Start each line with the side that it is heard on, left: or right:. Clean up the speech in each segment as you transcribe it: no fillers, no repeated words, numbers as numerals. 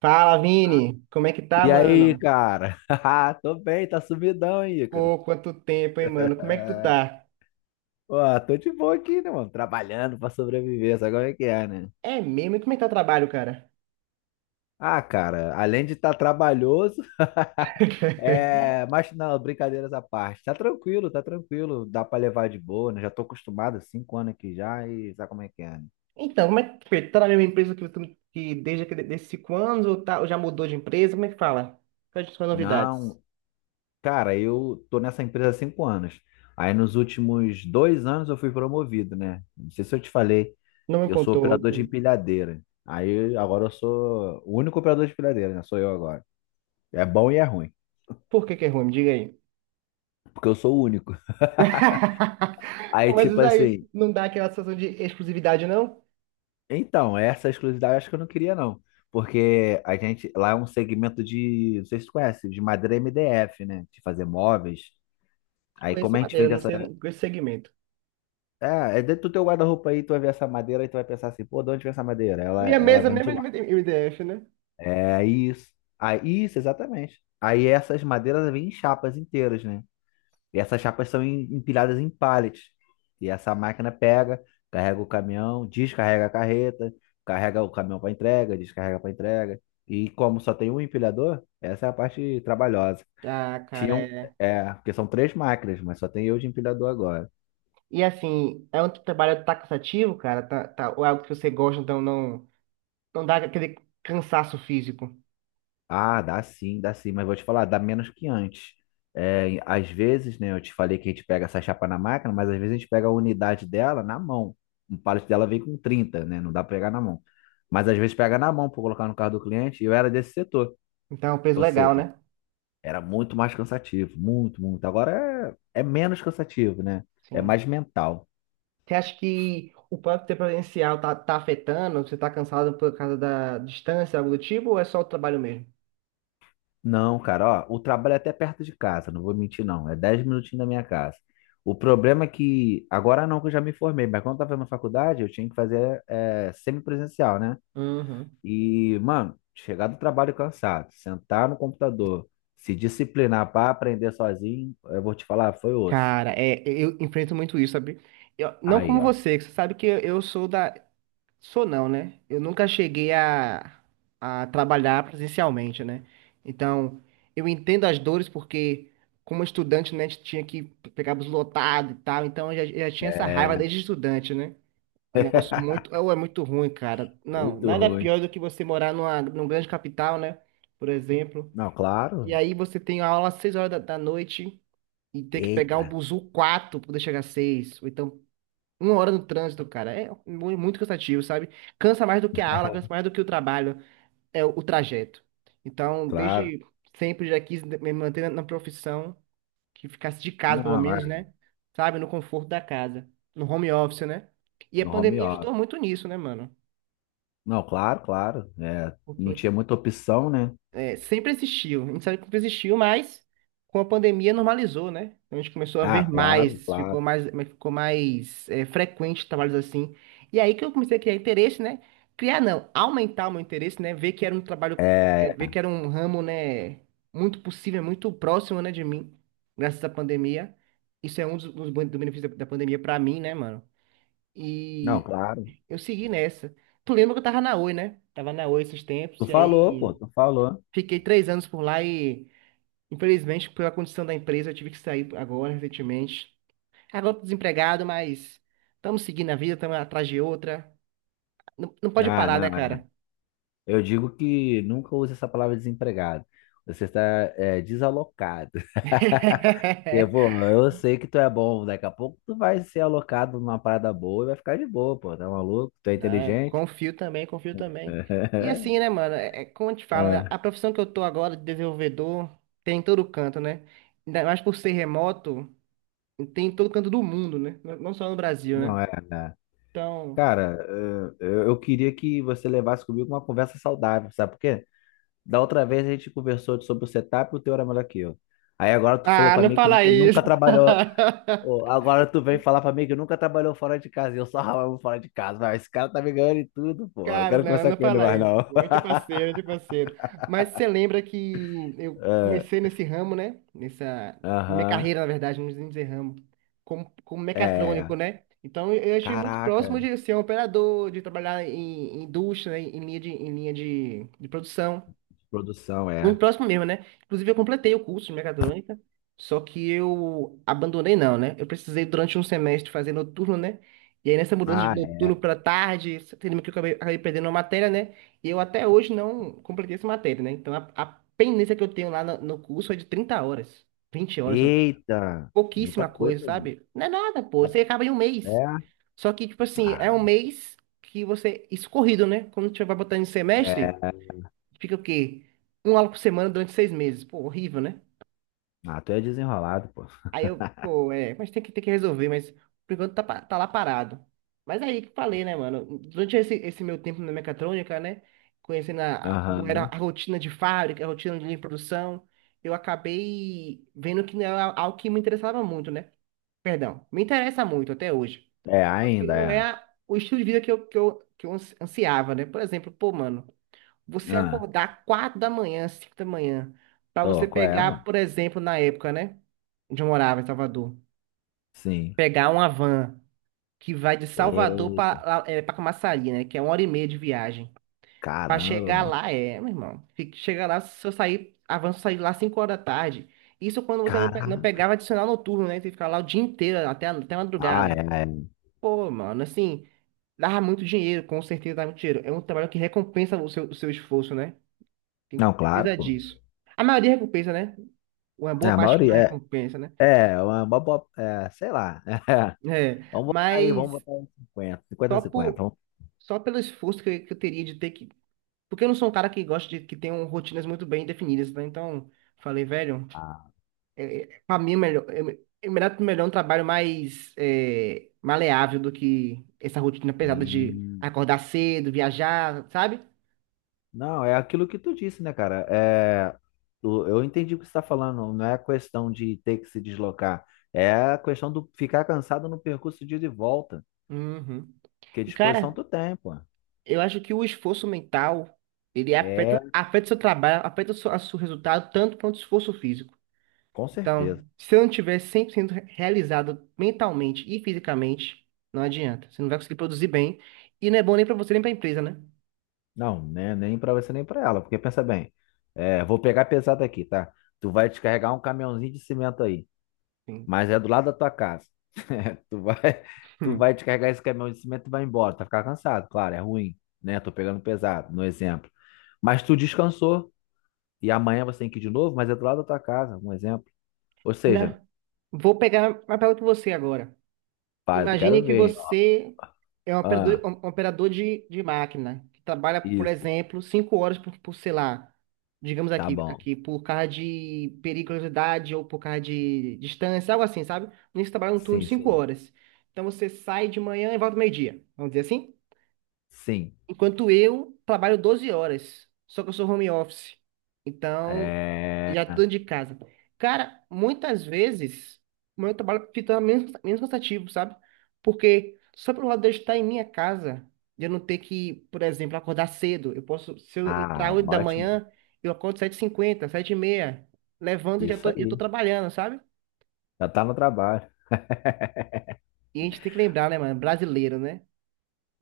right: Fala, Vini! Como é que tá,
left: E aí,
right: mano?
left: cara? Tô bem, tá sumidão aí, Ícaro.
right: Pô, quanto tempo, hein, mano? Como é que tu
left: É.
right: tá?
left: Ó, tô de boa aqui, né, mano? Trabalhando pra sobreviver, sabe como é que é, né?
right: É mesmo? E como é que tá o trabalho, cara?
left: Ah, cara, além de estar trabalhoso, é. Mas não, brincadeiras à parte. Tá tranquilo, tá tranquilo. Dá pra levar de boa, né? Já tô acostumado há 5 anos aqui já e sabe como é que é, né?
right: Então, como é que foi? Tá na mesma empresa que tu desses 5 anos ou, tá, ou já mudou de empresa? Como é que fala? Quais são as novidades?
left: Não. Cara, eu tô nessa empresa há 5 anos. Aí nos últimos 2 anos eu fui promovido, né? Não sei se eu te falei,
right: Não me
left: eu sou
right: contou,
left: operador de
right: cara.
left: empilhadeira. Aí agora eu sou o único operador de empilhadeira, né? Sou eu agora. É bom e é ruim,
right: Por que que é ruim? Me diga aí.
left: porque eu sou o único. Aí
right: Pô, mas
left: tipo
right: isso aí
left: assim,
right: não dá aquela sensação de exclusividade, não?
left: então, essa exclusividade eu acho que eu não queria não. Porque a gente, lá é um segmento de, não sei se tu conhece, de madeira MDF, né? De fazer móveis. Aí
right: Conheço
left: como a
right: a
left: gente
right: madeira,
left: vende
right: não
left: essa.
right: sei esse segmento.
left: É, é dentro do teu guarda-roupa aí, tu vai ver essa madeira e tu vai pensar assim, pô, de onde vem essa madeira? Ela,
right: Minha
left: ela
right: mesa
left: vem
right: mesmo
left: de lá.
right: é de MDF, né?
left: É isso. Aí, isso, exatamente. Aí essas madeiras vêm em chapas inteiras, né? E essas chapas são empilhadas em pallets. E essa máquina pega, carrega o caminhão, descarrega a carreta, carrega o caminhão para entrega, descarrega para entrega. E como só tem um empilhador, essa é a parte trabalhosa.
right: Ah, cara,
left: Tinham,
right: é.
left: é, porque são três máquinas, mas só tem eu de empilhador agora.
right: E assim, é um trabalho que tá cansativo, cara, tá, tá, ou é algo que você gosta, então não, não dá aquele cansaço físico.
left: Ah, dá sim, mas vou te falar, dá menos que antes. É, às vezes, né, eu te falei que a gente pega essa chapa na máquina, mas às vezes a gente pega a unidade dela na mão. Um pallet dela vem com 30, né? Não dá pra pegar na mão. Mas às vezes pega na mão para colocar no carro do cliente, e eu era desse setor.
right: Então, é um peso
left: Ou
right: legal,
left: seja,
right: né?
left: era muito mais cansativo, muito, muito. Agora é, é menos cansativo, né? É
right: Sim.
left: mais mental.
right: Você acha que o próprio tempo presencial tá afetando? Você tá cansado por causa da distância, algo do tipo, ou é só o trabalho mesmo?
left: Não, cara, ó, o trabalho é até perto de casa, não vou mentir não, é 10 minutinhos da minha casa. O problema é que, agora não que eu já me formei, mas quando eu tava na faculdade eu tinha que fazer é, semipresencial, né?
right: Uhum.
left: E, mano, chegar do trabalho cansado, sentar no computador, se disciplinar para aprender sozinho, eu vou te falar, foi osso.
right: Cara, é, eu enfrento muito isso, sabe? Eu, não
left: Aí,
right: como
left: ó,
right: você, que você sabe que eu sou da. Sou não, né? Eu nunca cheguei a trabalhar presencialmente, né? Então, eu entendo as dores porque, como estudante, né, a gente tinha que pegar bus lotado e tal, então eu já tinha essa
left: é
right: raiva desde estudante, né? É um negócio muito, é muito ruim, cara. Não,
left: muito
right: nada
left: ruim.
right: pior do que você morar numa grande capital, né? Por exemplo.
left: Não,
right: E
left: claro,
right: aí você tem aula às 6 horas da noite e ter que pegar um
left: eita,
right: buzu 4 para poder chegar às 6, ou então uma hora no trânsito, cara, é muito cansativo, sabe? Cansa mais do que a aula, cansa mais do que o trabalho, é o trajeto. Então,
left: claro.
right: desde sempre já quis me manter na profissão, que ficasse de casa, pelo
left: Não, é,
right: menos, né? Sabe? No conforto da casa, no home office, né? E a
left: no home
right: pandemia
left: office.
right: ajudou muito nisso, né, mano?
left: Não, claro, claro, é, não tinha
right: Porque
left: muita opção, né?
right: Sempre existiu, a gente sabe que sempre existiu, mas com a pandemia normalizou, né? Então, a gente começou a
left: Ah,
right: ver
left: claro,
right: mais, ficou
left: claro.
right: mais, ficou mais é, frequente trabalhos assim. E aí que eu comecei a criar interesse, né? Criar não, aumentar o meu interesse, né? Ver que era um trabalho,
left: É,
right: ver que era um ramo, né? Muito possível, muito próximo, né, de mim, graças à pandemia. Isso é um do benefício da pandemia pra mim, né, mano?
left: não,
right: E
left: claro.
right: eu segui nessa. Tu lembra que eu tava na Oi, né? Tava na Oi esses tempos,
left: Tu
right: e
left: falou, pô,
right: aí.
left: tu falou.
right: Fiquei 3 anos por lá e, infelizmente, pela condição da empresa, eu tive que sair agora, recentemente. Agora eu tô desempregado, mas estamos seguindo a vida, estamos atrás de outra. Não, não pode
left: Ah,
right: parar,
left: não.
right: né,
left: É.
right: cara?
left: Eu digo que nunca use essa palavra desempregado. Você está é, desalocado. Porque, pô, eu sei que tu é bom. Daqui a pouco tu vai ser alocado numa parada boa e vai ficar de boa, pô. Tá maluco? Tu é
right: Né?
left: inteligente?
right: Confio também, confio também. E assim, né, mano? É, é como eu te falo, né?
left: É.
right: A profissão que eu tô agora de desenvolvedor tem em todo canto, né? Ainda mais por ser remoto, tem em todo canto do mundo, né? Não só no Brasil,
left: Não
right: né?
left: é, né?
right: Então.
left: Cara, eu queria que você levasse comigo uma conversa saudável, sabe por quê? Da outra vez a gente conversou sobre o setup e o teu era melhor que eu. Aí agora tu falou
right: Ah,
left: pra
right: não
left: mim que
right: fala
left: nunca,
right: isso!
left: nunca trabalhou. Ô, agora tu vem falar pra mim que nunca trabalhou fora de casa e eu só ralava fora de casa. Mas esse cara tá me ganhando em tudo, pô. Eu
right: Cara,
left: quero
right: não,
left: conversar
right: não
left: com ele
right: fala
left: mais
right: isso.
left: não.
right: Pô. É de é Mas você lembra que eu
left: É.
right: comecei nesse ramo, né? Nessa minha
left: Aham.
right: carreira, na verdade, não precisa dizer ramo, como mecatrônico,
left: É.
right: né? Então eu estive muito
left: Caraca,
right: próximo de ser um operador, de trabalhar em indústria, né? Em linha de produção.
left: produção,
right: Muito
left: é.
right: próximo mesmo, né? Inclusive, eu completei o curso de mecatrônica, só que eu abandonei, não, né? Eu precisei, durante um semestre, fazer noturno, né? E aí, nessa mudança de
left: Ah, é.
right: noturno para tarde, teve que eu acabei perdendo uma matéria, né? E eu até hoje não completei essa matéria, né? Então, a pendência que eu tenho lá no curso é de 30 horas, 20 horas, sabe?
left: Eita, muita
right: Pouquíssima coisa,
left: coisa, gente.
right: sabe? Não é nada, pô. Você acaba em um
left: É,
right: mês. Só que, tipo assim, é um
left: ah,
right: mês que você, escorrido, né? Quando você vai botando em semestre.
left: é.
right: Fica o quê? Um aula por semana durante 6 meses. Pô, horrível, né?
left: Ah, tu é desenrolado, pô.
right: Aí eu, pô, mas tem que resolver, mas por enquanto tá, tá lá parado. Mas aí que eu falei, né, mano? Durante esse meu tempo na mecatrônica, né? Conhecendo como era
left: Aham.
right: a rotina de fábrica, a rotina de produção, eu acabei vendo que não era algo que me interessava muito, né? Perdão, me interessa muito até hoje.
left: É,
right: Só que
left: ainda
right: não é
left: é.
right: o estilo de vida que eu ansiava, né? Por exemplo, pô, mano. Você
left: Ah.
right: acordar 4 da manhã, 5 da manhã, para
left: Ô,
right: você
left: qual é,
right: pegar,
left: mano?
right: por exemplo, na época, né? Onde eu morava, em Salvador.
left: Sim.
right: Pegar uma van que vai de Salvador para Camaçari, né? Que é uma hora e meia de viagem. Para
left: Caramba,
right: chegar
left: mano.
right: lá, meu irmão. Chega lá, se eu sair, a sair lá 5 horas da tarde. Isso quando você não
left: Caraca.
right: pegava adicional noturno, né? Você ficava lá o dia inteiro, até a
left: Ah, é,
right: madrugada.
left: é.
right: Pô, mano, assim, dava muito dinheiro, com certeza dava muito dinheiro. É um trabalho que recompensa o seu esforço, né? Tenho
left: Não, claro,
right: certeza
left: pô.
right: disso. A maioria recompensa, né? Uma
left: É,
right: boa
left: a
right: parte que não
left: maioria.
right: recompensa, né?
left: É, é uma boa. É, sei lá.
right: É,
left: Vamos
right: mas
left: botar aí 50, 50, a
right: só
left: 50.
right: por,
left: Vamos
right: só pelo esforço que eu teria de ter que. Porque eu não sou um cara que gosta de que tenham rotinas muito bem definidas, né? Então, falei, velho,
left: botar.
right: pra mim é melhor, melhor um trabalho mais maleável do que essa rotina pesada de
left: E.
right: acordar cedo, viajar, sabe?
left: Não, é aquilo que tu disse, né, cara? É, eu entendi o que você está falando. Não é questão de ter que se deslocar. É a questão do ficar cansado no percurso de ida e volta.
right: Uhum.
left: Porque
right: E,
left: disposição
right: cara.
left: tu tem, pô.
right: Eu acho que o esforço mental, ele
left: É,
right: afeta o seu trabalho, afeta a seu resultado tanto quanto o esforço físico.
left: com certeza.
right: Então, se eu não tiver 100% realizado mentalmente e fisicamente, não adianta. Você não vai conseguir produzir bem e não é bom nem para você nem para a empresa, né?
left: Não, né, nem pra você nem pra ela, porque pensa bem, é, vou pegar pesado aqui, tá? Tu vai descarregar um caminhãozinho de cimento aí,
right: Sim.
left: mas é do lado da tua casa. Tu vai, tu
right: Hum.
left: vai descarregar esse caminhão de cimento e vai embora, tu vai ficar cansado, claro, é ruim, né? Tô pegando pesado, no exemplo. Mas tu descansou e amanhã você tem que ir de novo, mas é do lado da tua casa, um exemplo. Ou seja,
right: Né? Vou pegar uma pergunta para você agora.
left: pai, eu
right: Imagine
left: quero
right: que
left: ver, hein? Ó.
right: você é um operador,
left: Ah,
right: um operador de, de máquina, que trabalha, por
left: isso,
right: exemplo, 5 horas por, sei lá, digamos
left: tá bom.
right: aqui, por causa de periculosidade ou por causa de distância, algo assim, sabe? Nisso trabalha um turno de
left: Sim,
right: cinco
left: sim,
right: horas. Então você sai de manhã e volta meio-dia, vamos dizer assim?
left: sim.
right: Enquanto eu trabalho 12 horas, só que eu sou home office. Então
left: É.
right: já tô dentro de casa. Cara, muitas vezes o meu trabalho fica menos cansativo, sabe? Porque só pelo lado de eu estar em minha casa, de eu não ter que, por exemplo, acordar cedo. Eu posso, se eu entrar
left: Ah,
right: 8 da
left: ótimo.
right: manhã, eu acordo sete h 50 7h30, levanto e
left: Isso
right: eu tô
left: aí.
right: trabalhando, sabe?
left: Já tá no trabalho.
right: E a gente tem que lembrar, né, mano? Brasileiro, né?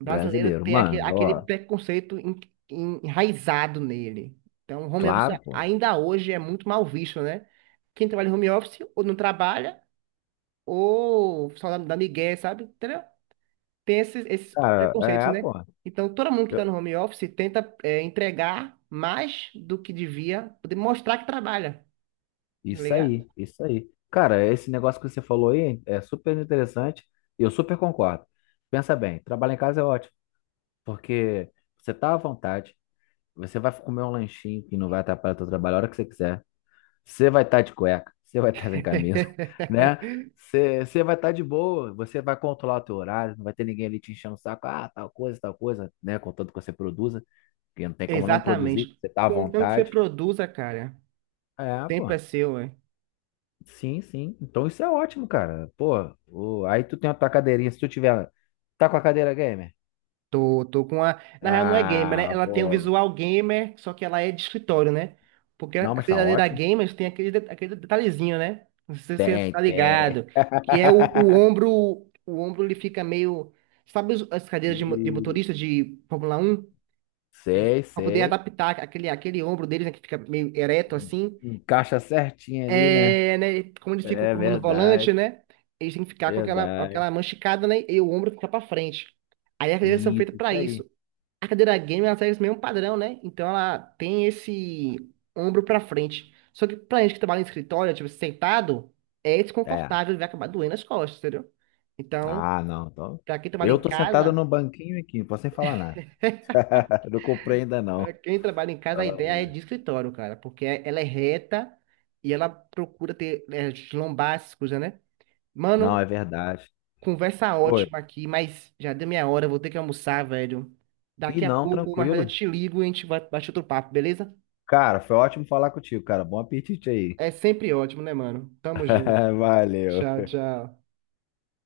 right: Brasileiro
left: Brasileiro,
right: tem aquele,
left: mano,
right: aquele
left: ó,
right: preconceito enraizado nele. Então, home office
left: claro, pô.
right: ainda hoje é muito mal visto, né? Quem trabalha em home office ou não trabalha ou só da migué, sabe? Entendeu? Tem esses
left: Cara,
right: preconceitos,
left: é, pô.
right: né? Então, todo mundo que está
left: eu-
right: no home office tenta entregar mais do que devia, poder mostrar que trabalha, tá
left: isso
right: ligado?
left: aí, isso aí. Cara, esse negócio que você falou aí é super interessante e eu super concordo. Pensa bem, trabalhar em casa é ótimo, porque você tá à vontade, você vai comer um lanchinho que não vai atrapalhar o teu trabalho a hora que você quiser. Você vai estar de cueca, você vai estar sem camisa, né? Você vai estar de boa, você vai controlar o teu horário, não vai ter ninguém ali te enchendo o saco, ah, tal coisa, né? Contanto que você produza. Porque não tem como não produzir,
right: Exatamente.
left: você tá à
right: Contanto que você
left: vontade.
right: produza, cara, o
left: É, pô.
right: tempo é seu, é.
left: Sim, sim. Então isso é ótimo, cara. Pô, aí tu tem a tua cadeirinha. Se tu tiver. Tá com a cadeira gamer?
right: Tô, tô com a. Na real, não é gamer, né?
left: Ah,
right: Ela tem o
left: pô.
right: visual gamer, só que ela é de escritório, né? Porque a
left: Não, mas tá
right: verdadeira
left: ótimo.
right: gamer tem aquele detalhezinho, né? Não sei se você
left: Tem,
right: tá
left: tem.
right: ligado. Que é o ombro. O ombro ele fica meio. Sabe as cadeiras de
left: E-
right: motorista de Fórmula 1. E,
left: Sei,
right: pra poder
left: sei.
right: adaptar aquele ombro deles, né? Que fica meio ereto assim.
left: Encaixa certinho ali, né?
right: É, né? Como eles ficam
left: É
right: com a mão no volante,
left: verdade,
right: né? Eles têm que ficar com aquela,
left: verdade.
right: aquela mão esticada, né? E o ombro fica pra frente. Aí as cadeiras são feitas
left: Isso,
right: pra
left: isso aí.
right: isso. A cadeira gamer, ela segue esse mesmo padrão, né? Então ela tem esse ombro pra frente. Só que pra gente que trabalha em escritório, tipo, sentado, é
left: É.
right: desconfortável, vai acabar doendo as costas, entendeu? Então,
left: Ah, não. Então,
right: pra quem trabalha
left: eu
right: em
left: tô sentado
right: casa,
left: no banquinho aqui, não posso nem falar nada. Não comprei ainda,
right: pra
left: não.
right: quem trabalha em casa, a ideia é de escritório, cara, porque ela é reta e ela procura ter lombar, essas coisas, né?
left: Não, é
right: Mano,
left: verdade.
right: conversa
left: Oi.
right: ótima aqui, mas já deu minha hora, eu vou ter que almoçar, velho.
left: E
right: Daqui a
left: não,
right: pouco, mais tarde eu
left: tranquilo.
right: te ligo e a gente vai bater outro papo, beleza?
left: Cara, foi ótimo falar contigo, cara. Bom apetite aí.
right: É sempre ótimo, né, mano? Tamo junto. Tchau,
left: Valeu.
right: tchau.